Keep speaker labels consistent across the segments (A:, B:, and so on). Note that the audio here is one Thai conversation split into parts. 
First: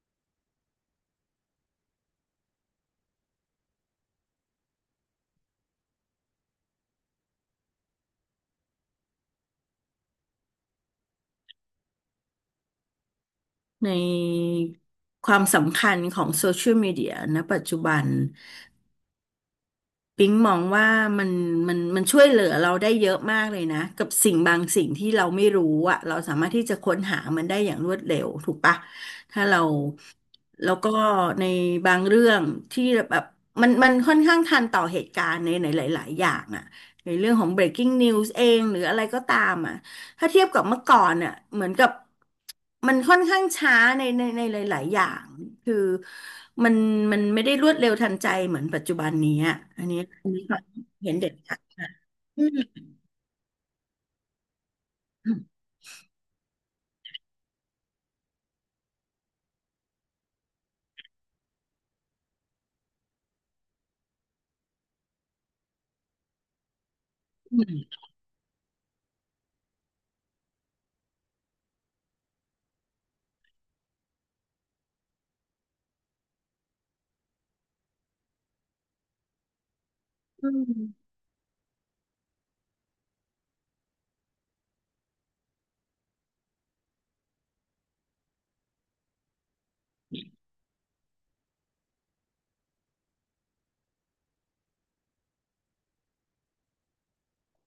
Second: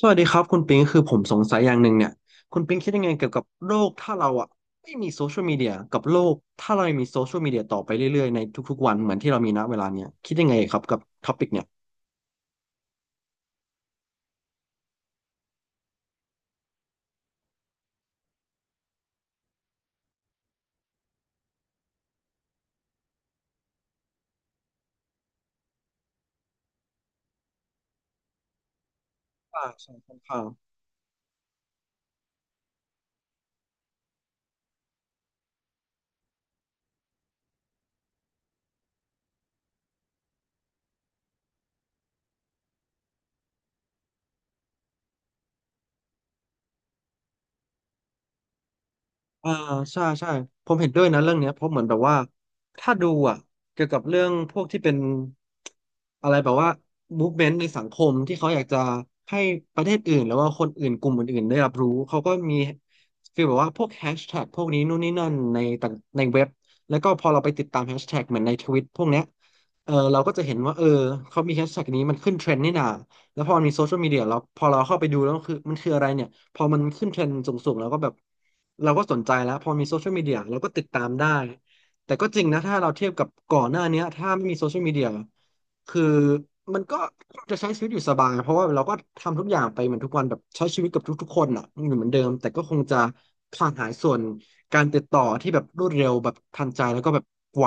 A: สวัสดีครับคุณปิงคือผมสงสัยอย่างหนึ่งเนี่ยคุณปิงคิดยังไงเกี่ยวกับโลกถ้าเราอ่ะไม่มีโซเชียลมีเดียกับโลกถ้าเรายังมีโซเชียลมีเดียต่อไปเรื่อยๆในทุกๆวันเหมือนที่เรามีณเวลาเนี้ยคิดยังไงครับกับท็อปิกเนี่ย
B: ในความสำคัญของโซเชียลมีเดียณปัจจุบัน ปิ๊งมองว่ามันมันช่วยเหลือเราได้เยอะมากเลยนะกับสิ่งบางสิ่งที่เราไม่รู้อ่ะเราสามารถที่จะค้นหามันได้อย่างรวดเร็วถูกปะถ้าเรา
A: อ่าใช่ค่อนข้าง
B: แล้วก็ในบางเรื่องที่แบบมันค่อนข้างทันต่อเหตุการณ์ในหลายๆอย่างอ่ะในเรื่องของ breaking news เองหรืออะไรก็ตามอ่ะถ้าเทียบกับเมื่อก่อนอ่ะเหมือนกับมันค่อนข้างช้าในหลายๆอย่าง คือมันมันไม่ได้รวดเร็วทันใจเหมือนปัจจุบันนี้
A: อ่า
B: อะอันนี้
A: ใช่
B: อั
A: ใช่
B: นนี้ความ
A: ผมเห็นด้วย
B: เห็น
A: นะ
B: เด็
A: เรื่
B: ด
A: องเนี้ย
B: ขา
A: เพ
B: ด
A: ราะเหมือน
B: นะ
A: แบบว่า
B: อืม
A: ถ้าดูอ่ะเกี่ยวกับเรื่องพวกที่เป็นอะไรแบบว่า m o v e m e ต t ในสังคมที่เขาอยากจะให้ประเทศอื่นหรือว่าคนอื่นกลุ่มอื่นๆได้รับรู้เขาก็มีฟีลแบบว่าพวกแฮชแท็กพวกนี้นู่นนี่นั่นในต่างในเว็บแล้วก็พอเราไปติดตามแฮชแท็กเหมือนในทวิตพวกเนี้ยเออเราก็จะเห็นว่าเออเขามีแฮชแท็กนี้มันขึ้นเทรนด์นี่นา แล้วพอมันมีโซเชียลมีเดียแล้วพอเราเข้าไปดูแล้วคือมันคืออะไรเนี่ยพอมันขึ้นเทรนด์สูงๆแล้วก็แบบเราก็สนใจแล้วพอมีโซเชียลมีเดียเราก็ติดตามได้แต่ก็จริงนะถ้าเราเทียบกับก่อนหน้าเนี้ยถ้าไม่มีโซเชียลมีเดียคือมันก็จะใช้ชีวิตอยู่สบายเพราะว่าเราก็ทำทุกอย่างไปเหมือนทุกวันแบบใช้ชีวิตกับทุกๆคนอ่ะอยู่เหมือนเดิมแต่ก็คงจะขาดหายส่วนการติดต่อที่แบบรวดเร็วแบบทันใจแล้วก็แบบไว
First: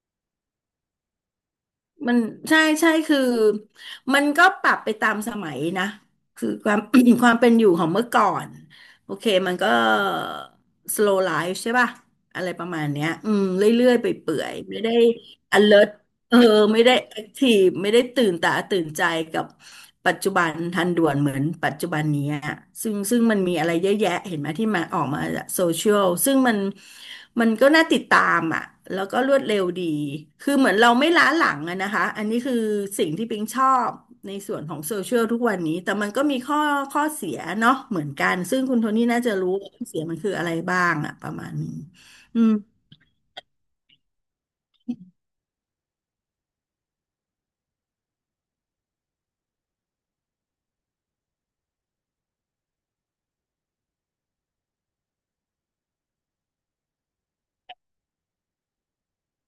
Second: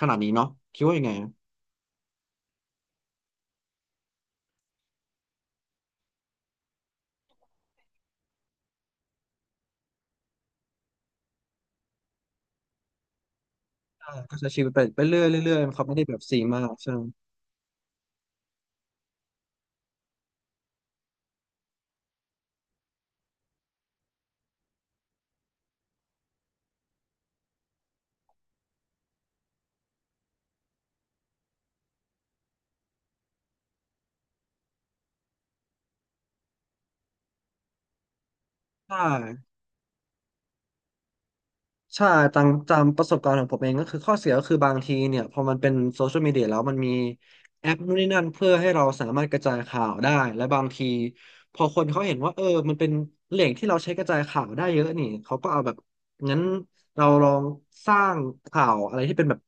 A: ขนาดนี้เนาะคิดว่ายังไงอะ
B: มันใช่ใช่คือมันก็ปรับไปตามสมัยนะคือความ ความเป็นอยู่ของเมื่อก่อนโอเคมันก็ slow life ใช่ป่ะอะไรประมาณเนี้ยอืมเรื่อยๆไป
A: ก็
B: เปื่อ
A: ใช้
B: ย
A: ชีวิ
B: ๆ
A: ต
B: ไม่
A: ไป
B: ได้
A: ไปเรื่อยๆเรื่อยๆมันเขา
B: alert
A: ไม่ได้แบบ
B: เอ
A: ซี
B: อ
A: มาก
B: ไม่
A: ใช่
B: ได้แอคทีฟไม่ได้ตื่นตาตื่นใจกับปัจจุบันทันด่วนเหมือนปัจจุบันนี้อะซึ่งมันมีอะไรเยอะแยะเห็นไหมที่มาออกมาจากโซเชียลซึ่งมันมันก็น่าติดตามอ่ะแล้วก็รวดเร็วดีคือเหมือนเราไม่ล้าหลังอะนะคะอันนี้คือสิ่งที่ปิงชอบในส่วนของโซเชียลทุกวันนี้แต่มันก็มีข้อเสียเนาะเหมือนกันซึ่งคุณโท
A: ใช่
B: นี่น่าจะรู้ว่าข้อเสียมันคืออะไรบ้างอะประมาณนี้
A: ใช่
B: อื
A: ตาม
B: ม
A: ตามประสบการณ์ของผมเองก็คือข้อเสียก็คือบางทีเนี่ยพอมันเป็นโซเชียลมีเดียแล้วมันมีแอปนู่นนี่นั่นเพื่อให้เราสามารถกระจายข่าวได้และบางทีพอคนเขาเห็นว่าเออมันเป็นแหล่งที่เราใช้กระจายข่าวได้เยอะนี่เขาก็เอาแบบงั้นเราลองสร้างข่าวอะไรที่เป็นแบบ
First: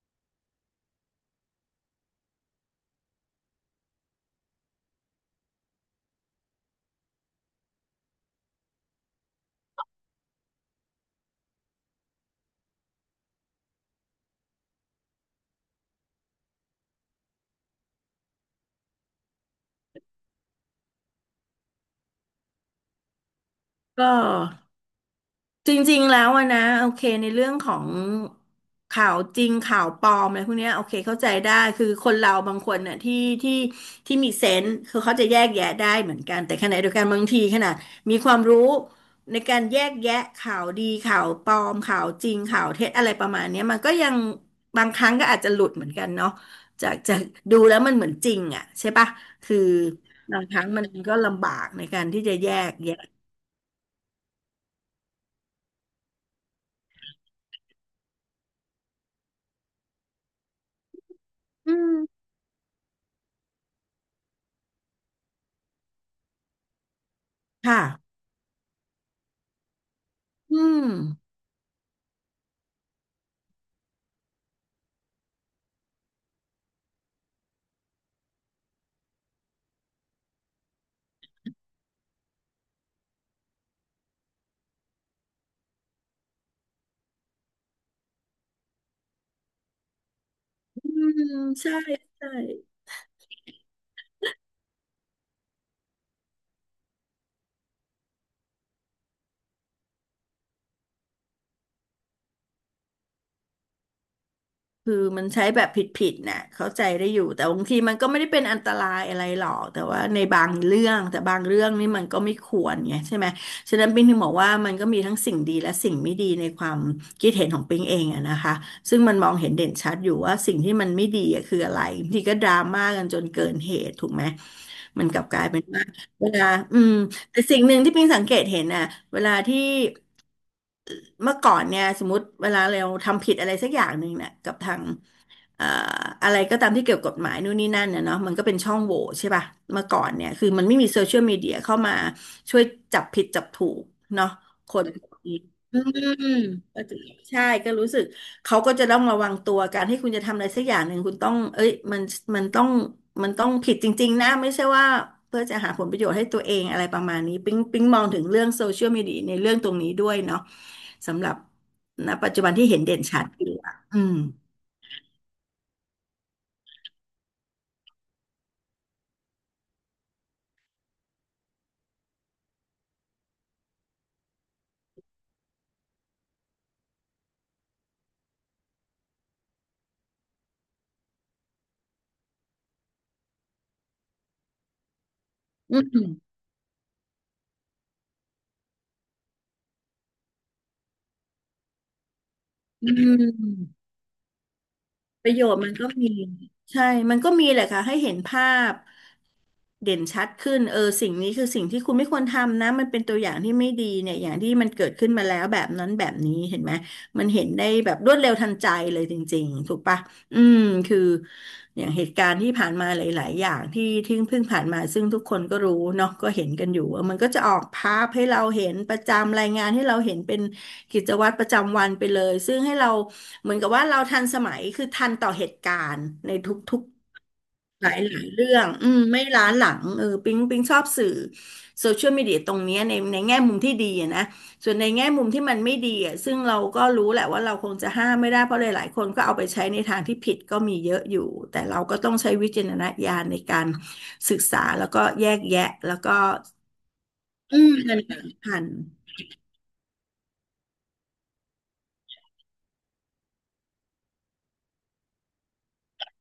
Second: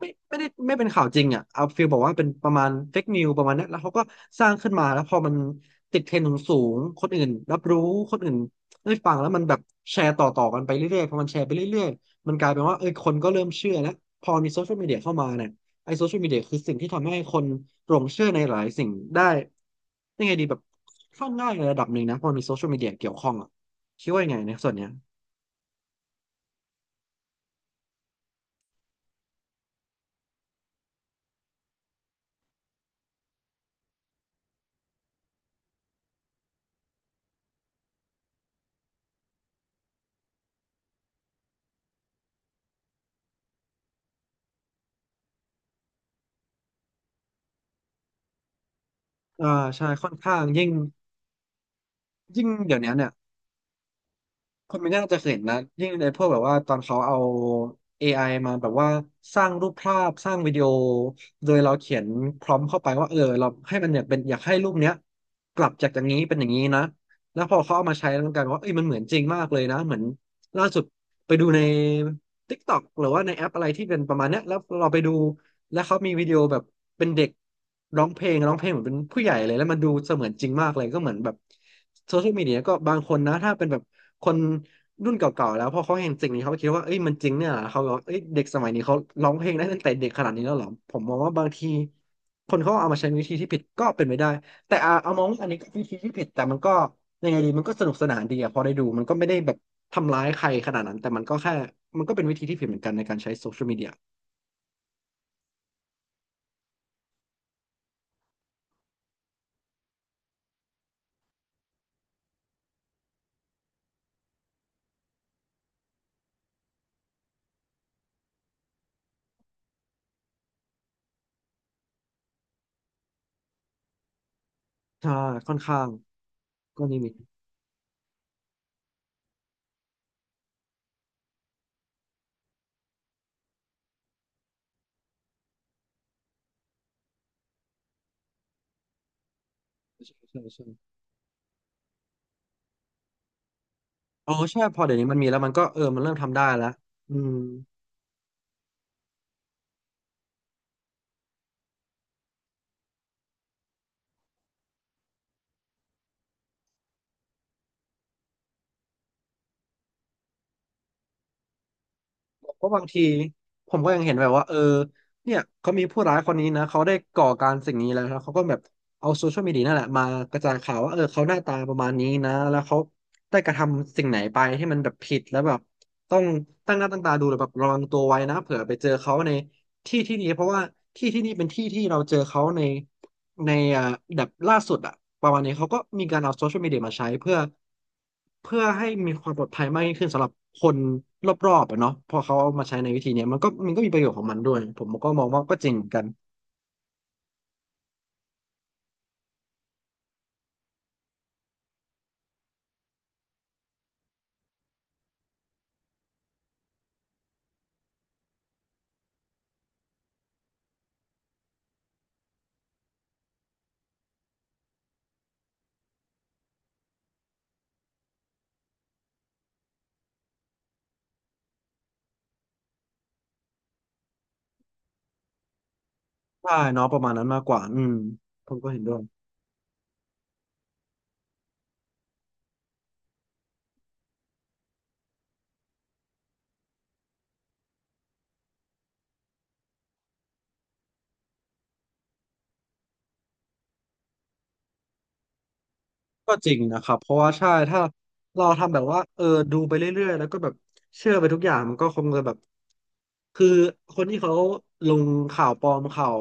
A: ไม่ได้ไม่เป็นข่าวจริงอ่ะเอาฟีลบอกว่าเป็นประมาณเฟกนิวประมาณนั้นแล้วเขาก็สร้างขึ้นมาแล้วพอมันติดเทรนด์สูงๆคนอื่นรับรู้คนอื่น เอ้ยฟังแล้วมันแบบแชร์ต่อกันไปเรื่อยๆพอมันแชร์ไปเรื่อยๆมันกลายเป็นว่าเอ้ยคนก็เริ่มเชื่อแล้วพอมีโซเชียลมีเดียเข้ามาเนี่ยไอ้โซเชียลมีเดียคือสิ่งที่ทำให้คนหลงเชื่อในหลายสิ่งได้ยังไงดีแบบค่อนข้างง่ายในระดับหนึ่งนะพอมีโซเชียลมีเดียเกี่ยวข้องอ่ะ
B: ก็
A: คิดว่ายังไงในส่วนเนี้ย
B: จริงๆแล้วอะนะโอเคในเรื่องของข่าวจริงข่าวปลอมอะไรพวกเนี้ยโอเคเข้าใจได้คือคนเราบางคนน่ะที่ที่มีเซนส์คือเขาจะแยกแยะได้เหมือนกันแต่ขณะเดียวกันบางทีขนาดมีความรู้ในการแยกแยะข่าวดีข่าวปลอมข่าวจริงข่าวเท็จอะไรประมาณเนี้ยมันก็ยังบางครั้งก็อาจจะหลุดเหมือนกันเนาะจากดูแล้วมันเหมือนจริงอ่ะใช่ปะ
A: อ่า
B: คือ
A: ใช่ค่อนข้า
B: บา
A: ง
B: งครั้
A: ยิ่
B: ง
A: ง
B: มันก็ลำบากในการที่จะ
A: ยิ่ง
B: แยก
A: เดี๋ยวนี้
B: แยะ
A: เนี่ย คุณไม่น่าจะเคยเห็นนะยิ่งในพวกแบบว่าตอนเขาเอา AI มาแบบว่าสร้างรูปภาพสร้างวิดีโอโดยเรา
B: อื
A: เขี
B: ม
A: ยนพร้อมเข้าไปว่าเออเราให้มันเนี่ยเป็นอยากให้รูปเนี้ยกลับจากอย่างนี้เป็นอย่างนี้นะแล้วพอเขาเอามาใช้
B: ค่ะ
A: แล้วมันกลายเป็นว่าเอ้ยมันเหมือนจริงมากเลยนะเหมือน
B: อื
A: ล่าสุด
B: ม
A: ไปดูใน TikTok หรือว่าในแอปอะไรที่เป็นประมาณเนี้ยแล้วเราไปดู แล้วเขามีวิดีโอแบบเป็นเด็กร้องเพลงร้องเพลงเหมือนเป็นผู้ใหญ่เลยแล้วมันดูเสมือนจริงมากเลยก็เหมือนแบบโซเชียลมีเดียก็บางคนนะถ้าเป็นแบบคนรุ่นเก่าๆแล้วพอเขาเห็นสิ่งนี้เขาก็คิดว่าเอ้ยมันจริงเนี่ยเหรอเขาบอกว่าเอ้ยเด็กสมัยนี้เขาร้องเพลงได้ตั้งแต่เด็กขนาดนี้แล้วเหรอ
B: อื
A: ผมมอง
B: ม
A: ว่าบางที
B: ใช่ใช่
A: คนเขาเอามาใช้วิธีที่ผิดก็เป็นไปได้แต่อ่ะเอามองว่าอันนี้ก็วิธีที่ผิดแต่มันก็ยังไงดีมันก็สนุกสนานดีอะพอได้ดูมันก็ไม่ได้แบบทำร้ายใครขนาดนั้นแต่มันก็แค่มันก็เป็นวิธีที่ผิดเหมือนกันในการใช้โซเชียลมีเดีย
B: คือมันใช้แบบผิดๆน่ะเข้าใจได้อยู่แต่บางทีมันก็ไม่ได้เป็นอันตรายอะไรหรอกแต่ว่าในบางเรื่องแต่บางเรื่องนี่มันก็ไม่ควรไงใช่ไหมฉะนั้นปิงถึงบอกว่ามันก็มีทั้งสิ่งดีและสิ่งไม่ดีในความคิดเห็นของปิงเองอะนะคะซึ่งมันมองเห็นเด่นชัดอยู่ว่าสิ่งที่มันไม่ดีอะคืออะไรบางทีก็ดราม่ากันจนเกินเหตุถูกไหมมัน
A: ใช่
B: กลับกลาย
A: ค่อน
B: เป็น
A: ข้า
B: ว่า
A: ง
B: เวลาอื
A: ก็
B: ม
A: นิมิต
B: แต่สิ่งหนึ่งที่ปิงสังเกตเห็นน่ะเวลาที่ เมื่อก่อนเนี่ยสมมติเวลาเราทำผิดอะไรสักอย่างหนึ่งเนี่ยกับทางเอ่ออะไรก็ตามที่เกี่ยวกับกฎหมายนู่นนี่นั่นเนี่ยเนาะมันก็เป็นช่องโหว่ใช่ป่ะเมื่อก่อน
A: ใช่
B: เนี่ย
A: ใช่
B: คือมั
A: ใช่
B: นไม่มีโซเชียลมีเดียเข้ามาช่วยจับผิดจับถูกเนาะ
A: โอ้ใช่
B: ค
A: พอ
B: น
A: เดี๋ยว
B: พ
A: นี้
B: วก
A: มันมี
B: นี้
A: แล้วมันก็
B: อื
A: เออมันเริ่ม
B: ม
A: ทำได้แล้ว
B: ก็จะ
A: อืม
B: ใช่ก็รู้สึกเขาก็จะต้องระวังตัวการที่คุณจะทำอะไรสักอย่างหนึ่งคุณต้องเอ้ยมันมันต้องมันต้องผิดจริงๆนะไม่ใช่ว่าเพื่อจะหาผลประโยชน์ให้ตัวเองอะไรประมาณนี้ปิ๊งมองถึงเรื่องโซเชียลมีเดียในเรื่องตรงนี้ด้วยเนาะ สำหรับณปัจจุบัน
A: เพ
B: ที่
A: ราะ
B: เห็น
A: บาง
B: เด่
A: ที
B: นชัดอยู่
A: ผ
B: อ่ะ
A: มก็ยังเห็นแบบว่าเนี่ยเขามีผู้ร้ายคนนี้นะเขาได้ก่อการสิ่งนี้แล้วแล้วเขาก็แบบเอาโซเชียลมีเดียนั่นแหละมากระจายข่าวว่าเขาหน้าตาประมาณนี้นะแล้วเขาได้กระทำสิ่งไหนไปที่มันแบบผิดแล้วแบบต้องตั้งหน้าตั้งตาดูหรือแบบระวังตัวไว้นะเผื่อไปเจอเขาในที่ที่นี้เพราะว่าที่ที่นี่เป็นที่ที่เราเจอเขาใน ในอ่าแบบล่าสุดอะประมาณนี้เขา
B: อื
A: ก็มี
B: ม
A: การเอาโซเชียลมีเดียมาใช้เพื่อให้มีความปลอดภัยมากยิ่งขึ้นสำหรับคนรอบๆอะเนาะพอเขาเอามาใช้ใน
B: อื
A: วิธีเนี้ยมันก็
B: ม
A: มีประโยชน์ของมันด้วยผมก็มอ
B: ป
A: ง
B: ระ
A: ว่า
B: โย
A: ก็
B: ชน์
A: จ
B: มั
A: ริ
B: น
A: งเห
B: ก็
A: มือนกัน
B: มีใช่ มันก็มีแหละค่ะให้เห็นภาพเด่นชัดขึ้นเออสิ่งนี้คือสิ่งที่คุณไม่ควรทำนะมันเป็นตัวอย่างที่ไม่ดีเนี่ยอย่างที่มันเกิดขึ้นมาแล้วแบบนั้นแบบนี้เห็นไหมมันเห็นได้แบบรวดเร็วทันใจเลยจริงๆถูกปะ อืมคืออย่างเหตุการณ์ที่ผ่านมาหลายๆอย่างที่เพิ่งผ่านมาซึ่งทุกคนก็รู้เนาะก็เห็นกันอยู่ว่ามันก็จะออกภาพให้เราเห็นประจำรายงานให้เราเห็นเป็นกิจวัตรประจำวันไปเลยซึ่งให้เราเหมือนกับว่าเราทันสมัยคือทันต่อเหตุการณ์ในท
A: ใช่
B: ุก
A: เนาะประมา
B: ๆ
A: ณนั้นมากกว่าอื
B: ห
A: ม
B: ลายหลายเรื่
A: ผม
B: อง
A: ก็เห็น
B: อื
A: ด้ว
B: ม
A: ย
B: ไม่ล้าหลังเออปิ๊งชอบสื่อโซเชียลมีเดียตรงเนี้ยในแง่มุมที่ดีอะนะ ส่วนในแง่มุมที่มันไม่ดีอ่ะซึ่งเราก็รู้แหละว่าเราคงจะห้ามไม่ได้เพราะหลายๆคนก็เอาไปใช้ในทางที่ผิดก็มีเยอะอยู่ แต่เราก็ต้องใช้วิจารณญาณในการศึกษาแล้วก็แยกแยะแล้วก็
A: ก็จริงนะครับเพราะว่าใช่
B: อืม
A: ถ้า
B: เงิน
A: เรา
B: ผ่าน
A: ทำแบบว่าดูไปเรื่อยๆแล้วก็แบบเชื่อไปทุกอย่างมันก็คงจะแบบคือคนที่เขาลงข่าวปลอมข่าว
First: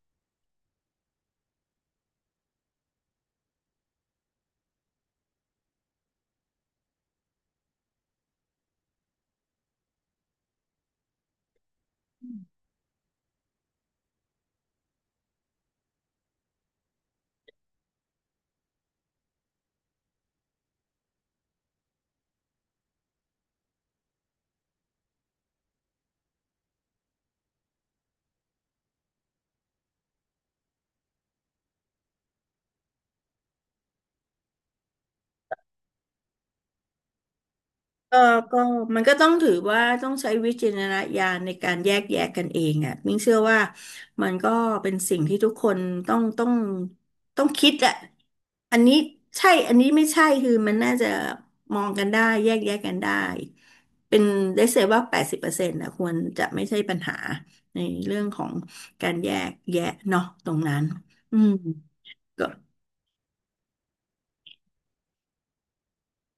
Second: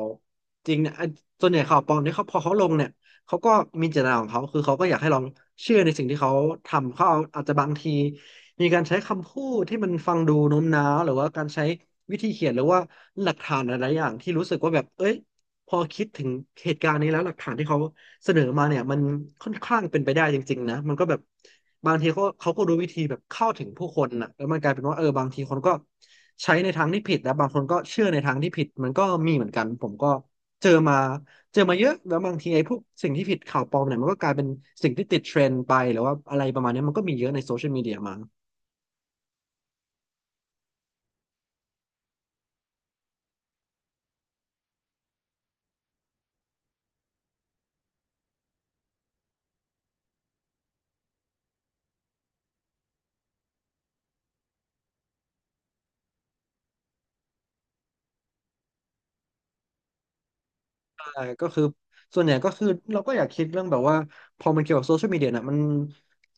A: จริงเนี่ยไอ้ส่วนใหญ่ข่าวปลอมเนี่ยเขาพอเขาลงเนี่ยเขาก็มีเจตนาของเขาคือเขาก็อยากให้ลองเชื่อในสิ่งที่เขาทำเขาเอาอาจจะบางทีมีการใช้คำพูดที่มันฟังดูโน้มน้าวหรือว่าการใช้วิธีเขียนหรือว่าหลักฐานหลายๆอย่างที่รู้สึกว่าแบบเอ้ยพอคิดถึงเหตุการณ์นี้แล้วหลักฐานที่เขา เสนอมาเนี่ยมันค่อนข้างเป็นไปได้จริงๆนะมันก็แบบบางทีเขาก็รู้วิธีแบบเข้าถึงผู้คนนะแล้วมันกลายเป็นว่าบางทีคนก็ใช้ในทางที่ผิดแล้วบางคนก็เชื่อในทางที่ผิดมันก็มีเหมือนกันผมก็เจอมาเยอะแล้วบางทีไอ้พวกสิ่งที่ผิดข่าวปลอมเนี่ยมันก็กลายเป็นสิ่งที่ติดเทรนด์ไปหรือว่าอะไรประมาณเนี้ยมันก็มีเยอะในโซเชียลมีเดียมา
B: เออก็มันก็ต้องถือว่าต้องใช้วิจารณญาณในการแยกแยะกกันเองอ่ะมิ้งเชื่อว่ามันก็เป็นสิ่งที่ทุกคนต้องต้องต้องคิดอ่ะอันนี้ใช่อันนี้ไม่ใช่คือมันน่าจะมองกันได้แยกแยะกันได้เป็นได้เสียว่า80%นะควรจะไม่ใช่ปัญหาในเรื่องของการแยกแยะเนาะตรงนั้น
A: ใช่
B: อื
A: ก็
B: ม
A: คือส่วนใหญ่
B: ก็
A: ก็คือเราก็อยากคิดเรื่องแบบว่าพอมันเกี่ยวกับโซเชียลมีเดียน่ะมัน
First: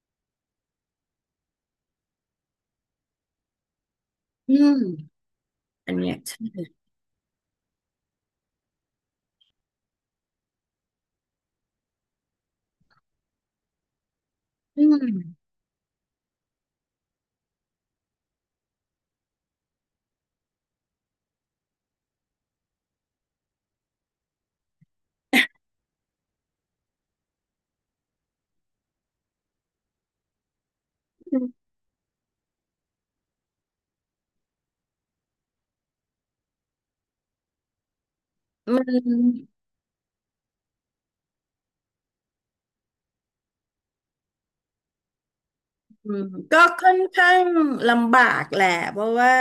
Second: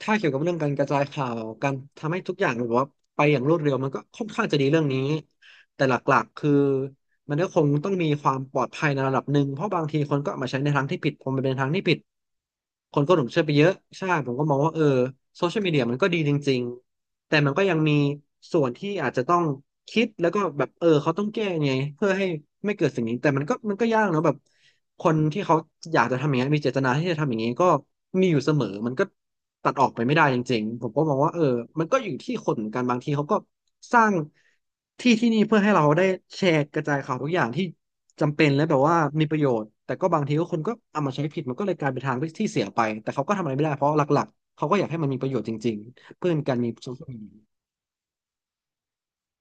A: ถ้าเกี่ยวกับเรื่องการกระจายข่าวการทำให้ทุกอย่างแบบว่าไปอย่างรวดเร็วมันก็ค่อนข้าง
B: อื
A: จะดีเรื่องนี้
B: ม
A: แต่
B: อั
A: หล
B: นเนี้ย
A: ักๆคือ
B: ใช่
A: มันก็คงต้องมีความปลอดภัยในระดับหนึ่งเพราะบางทีคนก็เอามาใช้ในทางที่ผิดพอมันเป็นทางที่ผิด คนก็หลงเชื่อไปเยอะใช่ผมก็มองว่า
B: อืม
A: โซเชียลมีเดียมันก็ดีจริงๆแต่มันก็ยังมีส่วนที่อาจจะต้องคิดแล้วก็แบบเขาต้องแก้ไงเพื่อให้ไม่เกิดสิ่งนี้แต่มันก็ยากเนอะแบบคนที่เขาอยากจะทำอย่างนี้นมีเจตนาที่จะทำอย่างนี้ก็มีอยู่เสมอมันก็ตัดออกไปไม่ได้จริงๆผมก็มองว่ามันก็อยู่ที่คนเหมือนกันบางทีเขาก็ สร้างที่ที่นี่เพื่อให้เราได้แชร์กระจายข่าวทุกอย่างที่จำเป็นและแบ
B: มั
A: บ
B: น
A: ว่ามีประโยชน์แต่ก็บางทีก็คนก็เอามาใช้ผิดมันก็เลยกลายเป็นทางที่เสียไปแต่เขาก็ทำอะไรไม่ได้เพราะหลักๆเขาก็อยากให้มันมีประโยชน์จริง
B: อื
A: ๆ
B: ม
A: เพื่อเป็นการ
B: ก็
A: มีโซ
B: ค่อน
A: เชียลมีเดี
B: ข้า
A: ย
B: งลำบากแหละเพราะว่า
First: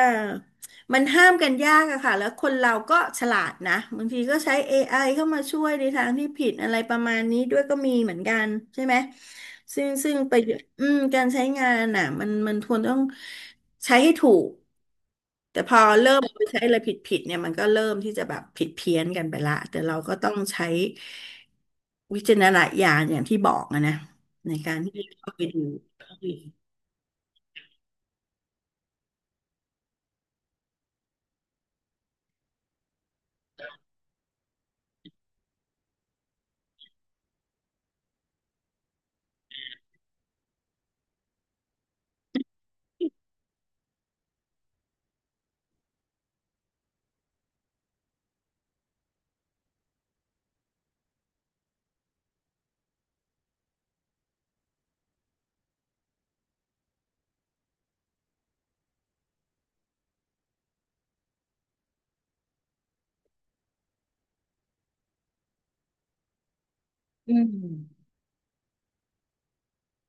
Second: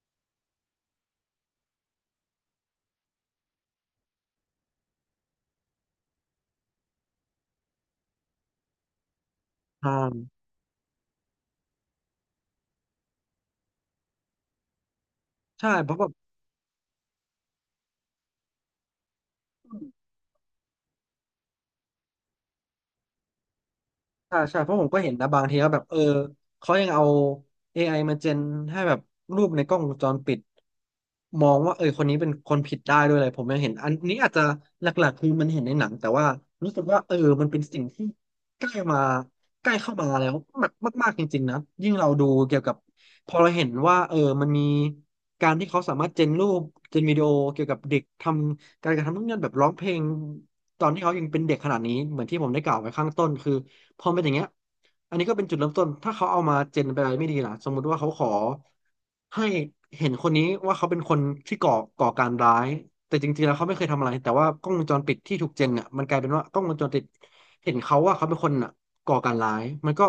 B: มันห้ามกันยากอะค่ะแล้วคนเราก็ฉลาดนะบางทีก็ใช้ AI เข้ามาช่วยในทางที่ผิดอะไรประมาณนี้ด้วยก็มีเหมือนกันใช่ไหมซึ่
A: ใช่
B: งซึ่งไปอืมการใช้งานน่ะมันควรต้องใช้ให้ถูกแต่
A: ใช่
B: พอ
A: เพราะแบ
B: เริ่
A: บ
B: มเอาไปใช้อะไรผิดเนี่ยมันก็เริ่มที่จะแบบผิดเพี้ยนกันไปละแต่เราก็ต้องใช้วิจารณญาณอย่างที่บอกอะนะ
A: ใช่
B: ใน
A: ใช่เพ
B: กา
A: ราะ
B: ร
A: ผมก็
B: ที่
A: เห็นนะ
B: เข้า
A: บา
B: ไป
A: งที
B: ดู
A: ก็แบบเขายังเอา ไอมาเจนให้แบบรูปในกล้องวงจรปิดมองว่าคนนี้เป็นคนผิดได้ด้วยเลยผมยังเห็นอันนี้อาจจะหลักๆคือมันเห็นในหนังแต่ว่ารู้สึกว่ามันเป็นสิ่งที่ใกล้มาใกล้เข้ามาแล้วมากมากๆจริงๆนะยิ่งเราดูเกี่ยวกับพอเราเห็นว่ามันมีการที่เขาสามารถเจนรูปเจนวิดีโอเกี่ยวกับเด็กทำการกระทำนู่นนั่นแบบร้องเพลงตอนที่เขายังเป็นเด็กขนาดนี้เหมือนที่ผมได้กล่าวไว้ข้างต้นคือ พอเป็นอย่างเงี้ยอันนี้ก็เป็นจุดเริ่มต้นถ้าเขาเอามาเจนเป็นอะไรไม่ดีล่ะสมมุติว่าเขาขอให้เห็นคนนี้ว่าเขาเป็นคนที่ก่อการร้ายแต่จริงๆแล้วเขาไม่เคยทำอะไรแต่ว่ากล้องวงจรปิดที่ถูกเจนเนี่ยมันกลายเป็นว่ากล้องวงจรปิด
B: อื
A: เห็นเขา
B: ม
A: ว่าเขาเป็นคนน่ะก่อการร้ายมันก็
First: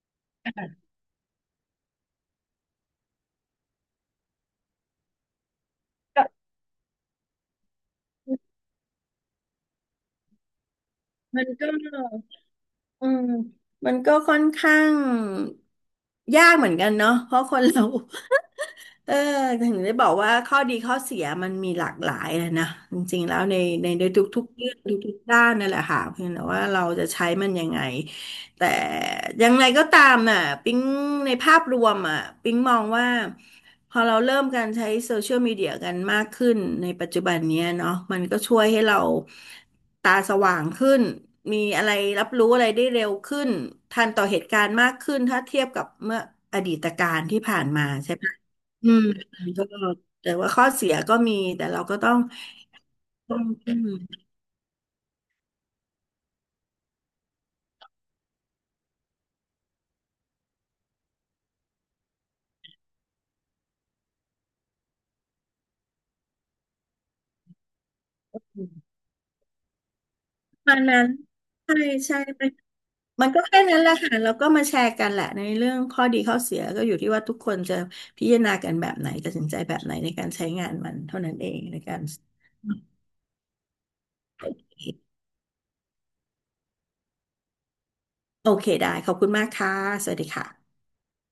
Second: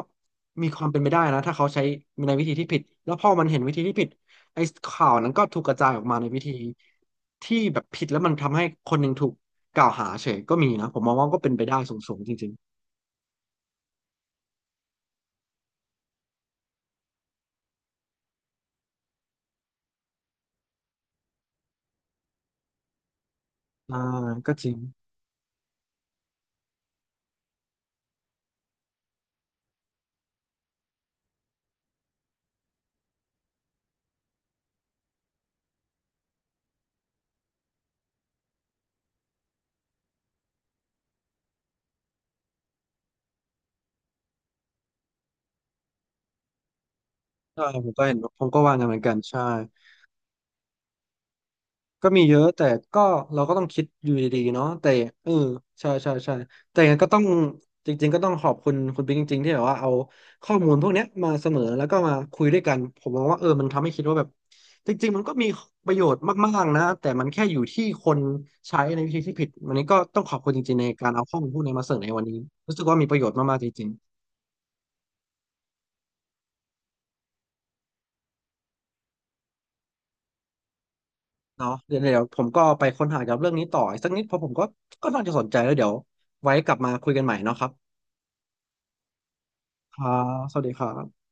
B: อ่ะ
A: มีความเป็นไปได้นะถ้าเขาใช้ในวิธีที่ผิดแล้วพอมันเห็นวิธีที่ผิดไอ้ข่าวนั้นก็ถูกกระจายออกมา
B: ก็
A: ในวิธีที่แบบผิดแล้วมันทำให้คนหนึ่งถูกกล่าวหาเฉยก็มีนะผมมองว่าก็
B: มัน
A: เป็นไป
B: ก็
A: ได้สูงๆจริงๆ
B: อืมมันก็ค่อนข้างยากเหมือนกันเนาะเพราะคนเรา เออถึงได้บอกว่าข้อดีข้อเสียมันมีหลากหลายนะนะจริงๆแล้วในใน
A: อ่า
B: ในทุก
A: ก็
B: ๆ
A: จ
B: เรื่
A: ริ
B: อง
A: ง
B: ทุกๆด้านนั่นแหละค่ะเพียงแต่ว่าเราจะใช้มันยังไงแต่ยังไงก็ตามน่ะปิ๊งในภาพรวมอ่ะปิ๊งมองว่า พอเราเริ่มการใช้โซเชียลมีเดียกันมากขึ้นในปัจจุบันเนี้ยเนาะมันก็ช่วยให้เราตาสว่างขึ้นมีอะไรรับรู้อะไรได้เร็วขึ้นทันต่อเหตุการณ์มากขึ้นถ้าเทียบกับเมื่ออดีตการที่ผ่า
A: ใช่
B: น
A: ผ
B: มา
A: มก็
B: ใช่
A: เห็น
B: ไหม
A: ผมก็วางกั
B: อื
A: นเหมือ
B: ม
A: นกันใช่
B: มันก็แต่ว่าข้อเสียก็มีแต่เราก็
A: ก็
B: ต้อง
A: มีเยอะแต่ก็
B: ต้
A: เรา
B: อง
A: ก็ต้อง
B: อื
A: คิด
B: ม
A: อยู่ดีๆเนาะแต่เออใช่ใช่ใช่แต่ยังไงก็ต้องจริงๆก็ต้องขอบคุณคุณปิ๊งจริงๆที่แบบว่าเอาข้อมูลพวกเนี้ยมาเสนอแล้วก็มาคุยด้วยกันผมมองว่ามันทำให้คิดว่าแบบจริงๆมันก็มีประโยชน์มากๆนะแต่มันแค่อยู่ที่คนใช้ในวิธีที่ผิดวันนี้ก็ต้องขอบคุณจ
B: ต
A: ริ
B: อ
A: งๆ
B: น
A: ใน
B: นั้
A: กา
B: น
A: รเอาข้อมูลพวกนี้
B: ใช่
A: มาเสนอใน
B: ใช่
A: วันนี้รู้สึกว่ามีประโย
B: มัน
A: ชน์
B: ก็
A: มา
B: แค่
A: กๆจ
B: นั้นแห
A: ริง
B: ละค่ะแล้วก็มาแชร์กันแหละในเรื่องข้อดีข้อเสียก็อยู่ที่ว่าทุกคนจะพิจารณากันแบบไหนตัดสินใจแบบไหนในการใช้งานมันเท่านั้นเอง
A: เนาะ
B: ใน
A: เดี๋
B: กา
A: ยว
B: ร
A: เดี๋ยวผมก็ไปค้นหาเกี่ยวกับเรื่องนี้ต่ออีกสักนิดเพราะผมก็ก็น่าจะสนใจแล้วเดี๋ยวไว้กลับมาคุยกันใหม่เนาะครับ
B: โอเคได้ขอบคุณมากค่ะ
A: ค
B: ส
A: รั
B: วัสดี
A: บสวัสดี
B: ค่ะ
A: ครับ